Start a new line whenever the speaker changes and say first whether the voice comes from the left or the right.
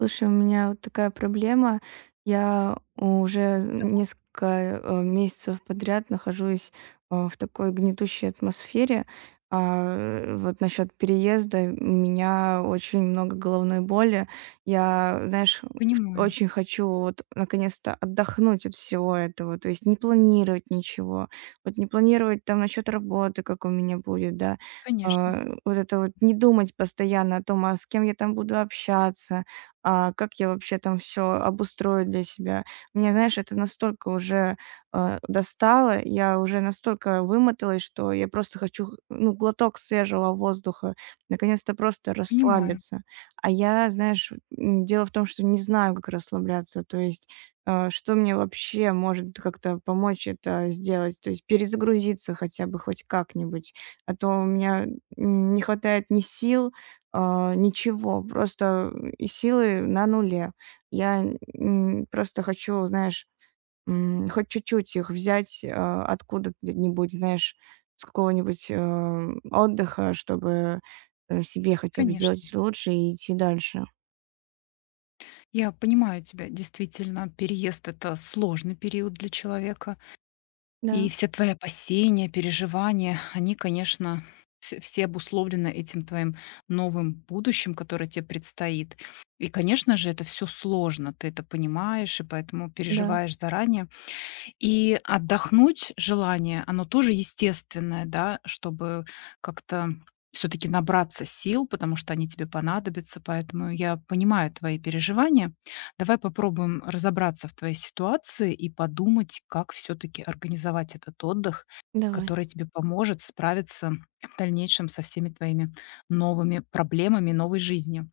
right: Слушай, у меня вот такая проблема. Я уже несколько месяцев подряд нахожусь в такой гнетущей атмосфере. Вот насчет переезда у меня очень много головной боли. Я, знаешь,
left: Понимаю,
right: очень хочу вот наконец-то отдохнуть от всего этого, то есть не планировать ничего. Вот не планировать там насчет работы, как у меня будет, да.
left: конечно,
right: Вот это вот не думать постоянно о том, а с кем я там буду общаться, как я вообще там все обустрою для себя. Мне, знаешь, это настолько уже, достало, я уже настолько вымоталась, что я просто хочу, х ну, глоток свежего воздуха, наконец-то просто
left: понимаю,
right: расслабиться. А я, знаешь, дело в том, что не знаю, как расслабляться, то есть, что мне вообще может как-то помочь это сделать, то есть перезагрузиться хотя бы хоть как-нибудь, а то у меня, не хватает ни сил, ничего, просто, и силы на нуле. Я, просто хочу, знаешь, хоть чуть-чуть их взять, откуда-нибудь, знаешь, с какого-нибудь, отдыха, чтобы, себе хотя бы сделать
left: конечно.
right: лучше и идти дальше.
left: Я понимаю тебя, действительно, переезд это сложный период для человека, и
right: Да,
left: все твои опасения, переживания, они, конечно, все обусловлены этим твоим новым будущим, которое тебе предстоит. И, конечно же, это все сложно, ты это понимаешь, и поэтому
right: да,
left: переживаешь заранее. И отдохнуть желание, оно тоже естественное, да, чтобы как-то все таки набраться сил, потому что они тебе понадобятся. Поэтому я понимаю твои переживания. Давай попробуем разобраться в твоей ситуации и подумать, как все таки организовать этот отдых,
right: давай,
left: который тебе поможет справиться в дальнейшем со всеми твоими новыми проблемами, новой жизнью.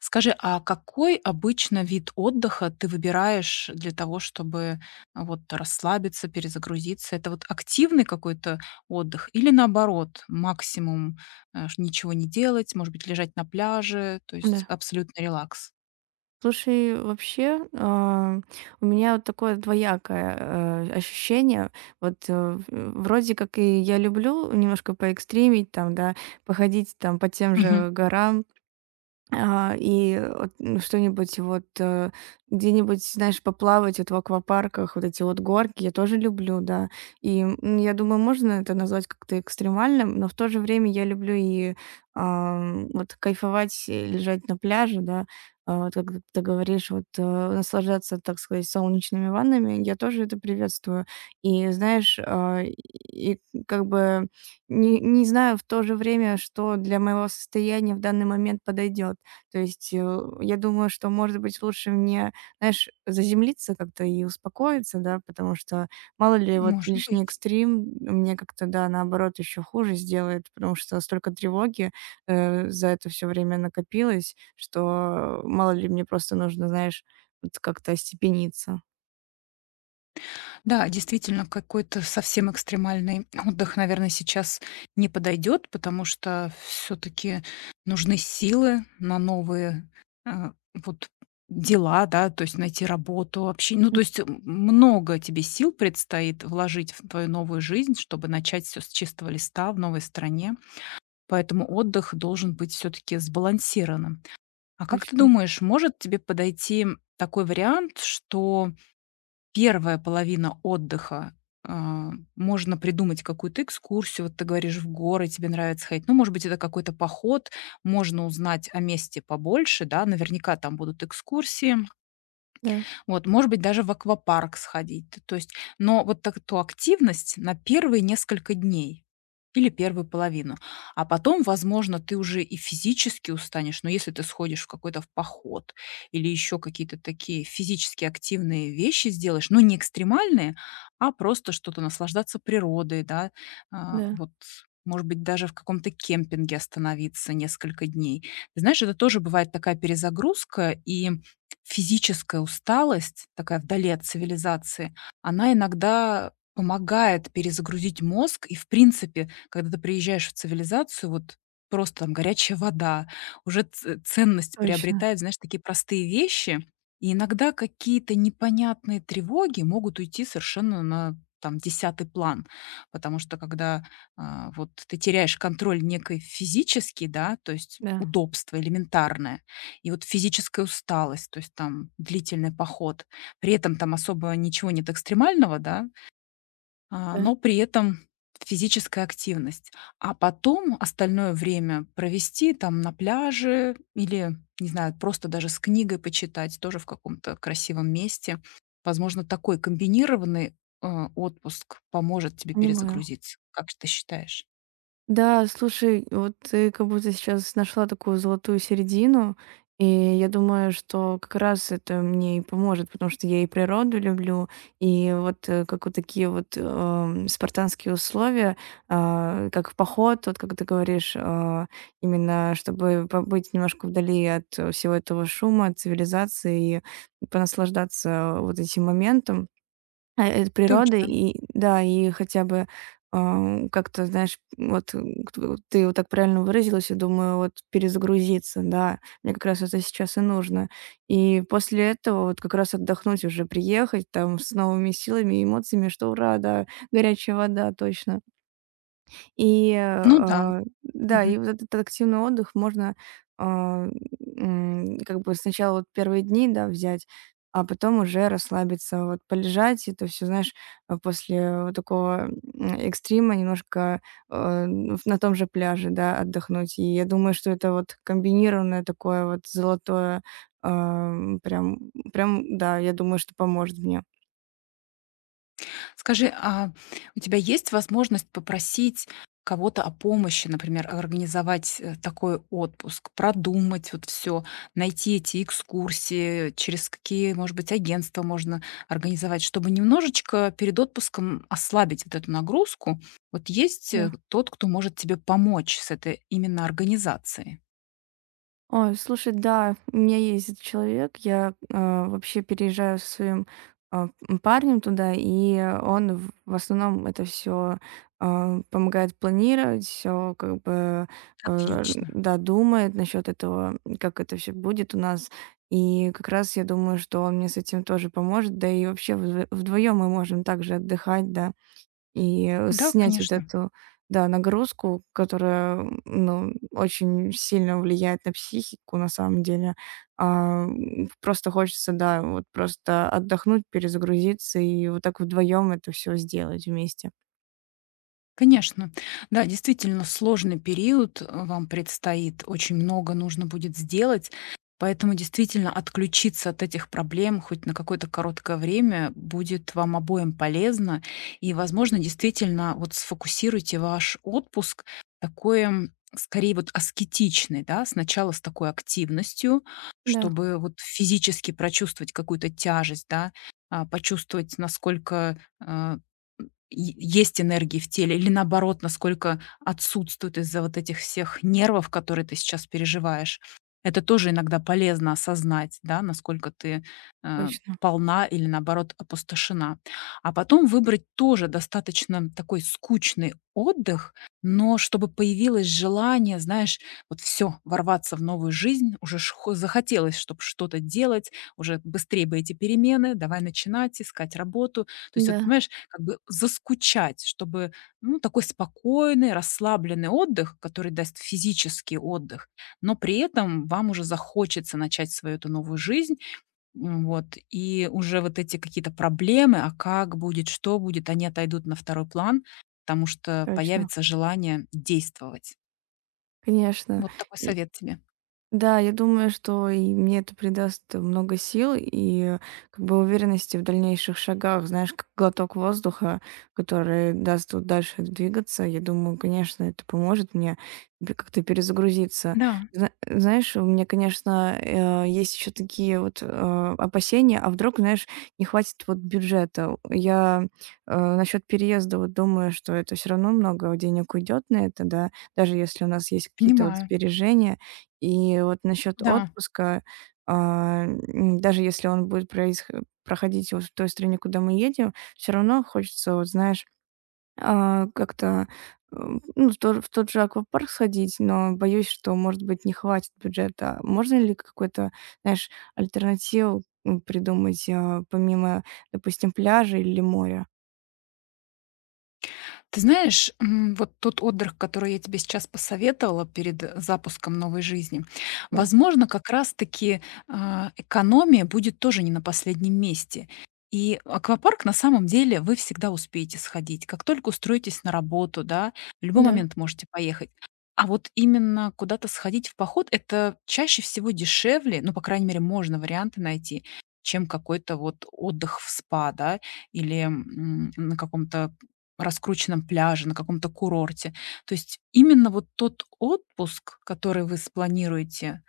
left: Скажи, а какой обычно вид отдыха ты выбираешь для того, чтобы вот расслабиться, перезагрузиться? Это вот активный какой-то отдых или наоборот, максимум ничего не делать, может быть, лежать на пляже, то есть
right: да.
left: абсолютный релакс?
right: Слушай, вообще, у меня вот такое двоякое, ощущение. Вот, вроде как и я люблю немножко поэкстримить там, да, походить там по тем
left: Мгм.
right: же горам, что-нибудь вот, где-нибудь, знаешь, поплавать вот в аквапарках, вот эти вот горки, я тоже люблю, да. И, я думаю, можно это назвать как-то экстремальным, но в то же время я люблю и, вот кайфовать, лежать на пляже, да. Вот как ты говоришь, вот, наслаждаться, так сказать, солнечными ваннами, я тоже это приветствую. И знаешь, и как бы не знаю в то же время, что для моего состояния в данный момент подойдет. То есть, я думаю, что, может быть, лучше мне, знаешь, заземлиться как-то и успокоиться, да, потому что мало ли вот
left: Может
right: лишний
left: быть.
right: экстрим мне как-то, да, наоборот, еще хуже сделает, потому что столько тревоги, за это все время накопилось, что мало ли мне просто нужно, знаешь, вот как-то остепениться.
left: Да, действительно, какой-то совсем экстремальный отдых, наверное, сейчас не подойдет, потому что все-таки нужны силы на новые а, вот дела, да, то есть найти работу, общение. Ну, то есть много тебе сил предстоит вложить в твою новую жизнь, чтобы начать все с чистого листа в новой стране. Поэтому отдых должен быть все-таки сбалансированным. А как ты
right: Точно.
left: думаешь, может тебе подойти такой вариант, что первая половина отдыха, можно придумать какую-то экскурсию. Вот ты говоришь, в горы тебе нравится ходить. Ну, может быть, это какой-то поход. Можно узнать о месте побольше, да. Наверняка там будут экскурсии.
right: Да,
left: Вот, может быть, даже в аквапарк сходить. Т То есть, но вот так ту активность на первые несколько дней или первую половину. А потом, возможно, ты уже и физически устанешь, но если ты сходишь в какой-то в поход или еще какие-то такие физически активные вещи сделаешь, но не экстремальные, а просто что-то наслаждаться природой, да, а,
right: да,
left: вот, может быть, даже в каком-то кемпинге остановиться несколько дней. Ты знаешь, это тоже бывает такая перезагрузка, и физическая усталость, такая вдали от цивилизации, она иногда помогает перезагрузить мозг. И, в принципе, когда ты приезжаешь в цивилизацию, вот просто там горячая вода, уже ценность
right: точно,
left: приобретает, знаешь, такие простые вещи. И иногда какие-то непонятные тревоги могут уйти совершенно на там десятый план, потому что когда ты теряешь контроль некой физический, да, то есть
right: да,
left: удобство элементарное, и вот физическая усталость, то есть там длительный поход. При этом там особо ничего нет экстремального, да,
right: да,
left: но при этом физическая активность. А потом остальное время провести там на пляже или, не знаю, просто даже с книгой почитать, тоже в каком-то красивом месте. Возможно, такой комбинированный, э, отпуск поможет тебе
right: понимаю.
left: перезагрузиться. Как ты считаешь?
right: Да, слушай, вот ты как будто сейчас нашла такую золотую середину, и я думаю, что как раз это мне и поможет, потому что я и природу люблю, и вот как вот такие вот спартанские условия, как в поход, вот как ты говоришь, именно чтобы побыть немножко вдали от всего этого шума, от цивилизации и понаслаждаться вот этим моментом. Природы
left: Точно.
right: и да, и хотя бы, как-то, знаешь, вот, кто ты вот так правильно выразилась, я думаю, вот перезагрузиться, да. Мне как раз это сейчас и нужно. И после этого вот как раз отдохнуть уже, приехать там с новыми силами и эмоциями, что ура, да, горячая вода, точно. И,
left: Ну да.
right: да, и вот этот активный отдых можно, а, как бы сначала вот первые дни, да, взять, а потом уже расслабиться, вот полежать. Это все, знаешь, после вот такого, экстрима немножко, а, в на том же пляже, да, отдохнуть. И я думаю, что это вот комбинированное такое вот золотое, прям, да, я думаю, что поможет мне.
left: Скажи, а у тебя есть возможность попросить кого-то о помощи, например, организовать такой отпуск, продумать вот все, найти эти экскурсии, через какие, может быть, агентства можно организовать, чтобы немножечко перед отпуском ослабить вот эту нагрузку? Вот есть
right: Да.
left: тот, кто может тебе помочь с этой именно организацией?
right: Ой, слушай, да, у меня есть этот человек. Я, вообще переезжаю со своим, парнем туда, и он в основном это все помогает планировать, все как бы,
left: Отлично.
right: да, думает насчёт этого, как это все будет у нас. И как раз я думаю, что он мне с этим тоже поможет. Да и вообще вдвоём мы можем также отдыхать, да. И,
left: Да,
right: снять вот
left: конечно.
right: эту, да, нагрузку, которая, ну, очень сильно влияет на психику на самом деле. Просто хочется, да, вот просто отдохнуть, перезагрузиться и вот так вдвоем это все сделать вместе.
left: Конечно. Да, действительно сложный период вам предстоит, очень много нужно будет сделать, поэтому действительно отключиться от этих проблем хоть на какое-то короткое время будет вам обоим полезно. И, возможно, действительно вот сфокусируйте ваш отпуск такой, скорее вот аскетичный, да, сначала с такой активностью,
right: Да,
left: чтобы вот физически прочувствовать какую-то тяжесть, да, почувствовать, насколько э, е- есть энергии в теле или наоборот, насколько отсутствует из-за вот этих всех нервов, которые ты сейчас переживаешь. Это тоже иногда полезно осознать, да, насколько ты э,
right: точно.
left: полна или наоборот опустошена. А потом выбрать тоже достаточно такой скучный отдых, но чтобы появилось желание, знаешь, вот все, ворваться в новую жизнь, уже захотелось, чтобы что-то делать, уже быстрее бы эти перемены, давай начинать, искать работу, то есть вот,
right: Да.
left: понимаешь, как бы заскучать, чтобы, ну, такой спокойный, расслабленный отдых, который даст физический отдых, но при этом вам уже захочется начать свою эту новую жизнь, вот, и уже вот эти какие-то проблемы, а как будет, что будет, они отойдут на второй план, потому что
right: Точно.
left: появится желание действовать.
right: Конечно.
left: Вот такой совет тебе.
right: Да, я думаю, что и мне это придаст много сил и как бы уверенности в дальнейших шагах, знаешь, как глоток воздуха, который даст вот дальше двигаться. Я думаю, конечно, это поможет мне как-то перезагрузиться.
left: Да,
right: Знаешь, у меня, конечно, есть еще такие вот опасения, а вдруг, знаешь, не хватит вот бюджета. Я насчет переезда вот думаю, что это все равно много денег уйдет на это, да, даже если у нас есть какие-то вот
left: понимаю.
right: сбережения. И вот насчет
left: Да.
right: отпуска, даже если он будет происх проходить вот в той стране, куда мы едем, все равно хочется, вот знаешь, как-то, ну, в тот же аквапарк сходить, но боюсь, что, может быть, не хватит бюджета. Можно ли какой-то, знаешь, альтернативу, придумать, помимо, допустим, пляжа или моря?
left: Ты знаешь, вот тот отдых, который я тебе сейчас посоветовала перед запуском новой жизни,
right: Да,
left: возможно, как раз-таки экономия будет тоже не на последнем месте. И аквапарк на самом деле вы всегда успеете сходить. Как только устроитесь на работу, да, в любой
right: да,
left: момент можете поехать. А вот именно куда-то сходить в поход, это чаще всего дешевле, ну, по крайней мере, можно варианты найти, чем какой-то вот отдых в спа, да, или на каком-то раскрученном пляже, на каком-то курорте. То есть именно вот тот отпуск, который вы спланируете,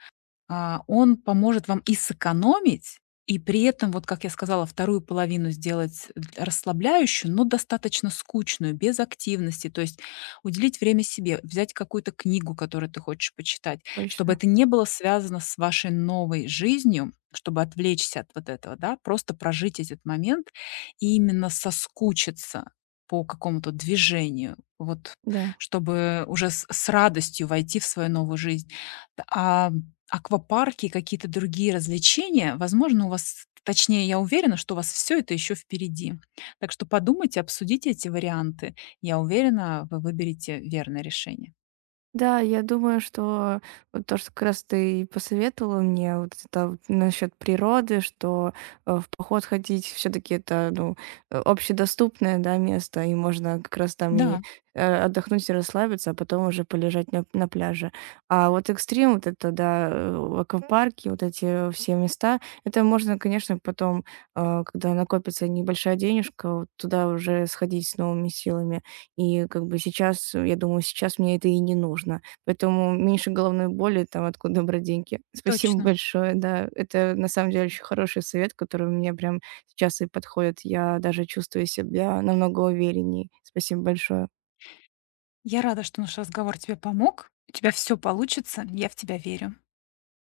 left: он поможет вам и сэкономить, и при этом, вот как я сказала, вторую половину сделать расслабляющую, но достаточно скучную, без активности. То есть уделить время себе, взять какую-то книгу, которую ты хочешь почитать, чтобы
right: точно,
left: это не было связано с вашей новой жизнью, чтобы отвлечься от вот этого, да, просто прожить этот момент и именно соскучиться по какому-то движению, вот
right: да.
left: чтобы уже с радостью войти в свою новую жизнь. Т- А Аквапарки, какие-то другие развлечения. Возможно, у вас, точнее, я уверена, что у вас все это еще впереди. Так что подумайте, обсудите эти варианты. Я уверена, вы выберете верное решение.
right: Да, я думаю, что вот то, что как раз ты и посоветовала мне, вот это вот насчет природы, что в поход ходить все-таки это ну, общедоступное, да, место, и можно как раз там и
left: Да,
right: отдохнуть и расслабиться, а потом уже полежать на пляже. А вот экстрим, вот это, да, аквапарки, вот эти все места, это можно, конечно, потом, когда накопится небольшая денежка, вот туда уже сходить с новыми силами. И как бы сейчас, я думаю, сейчас мне это и не нужно. Поэтому меньше головной боли, там откуда брать деньги. Спасибо
left: точно.
right: большое, да. Это на самом деле очень хороший совет, который мне прям сейчас и подходит. Я даже чувствую себя намного увереннее. Спасибо большое.
left: Я рада, что наш разговор тебе помог. У тебя все получится, я в тебя верю.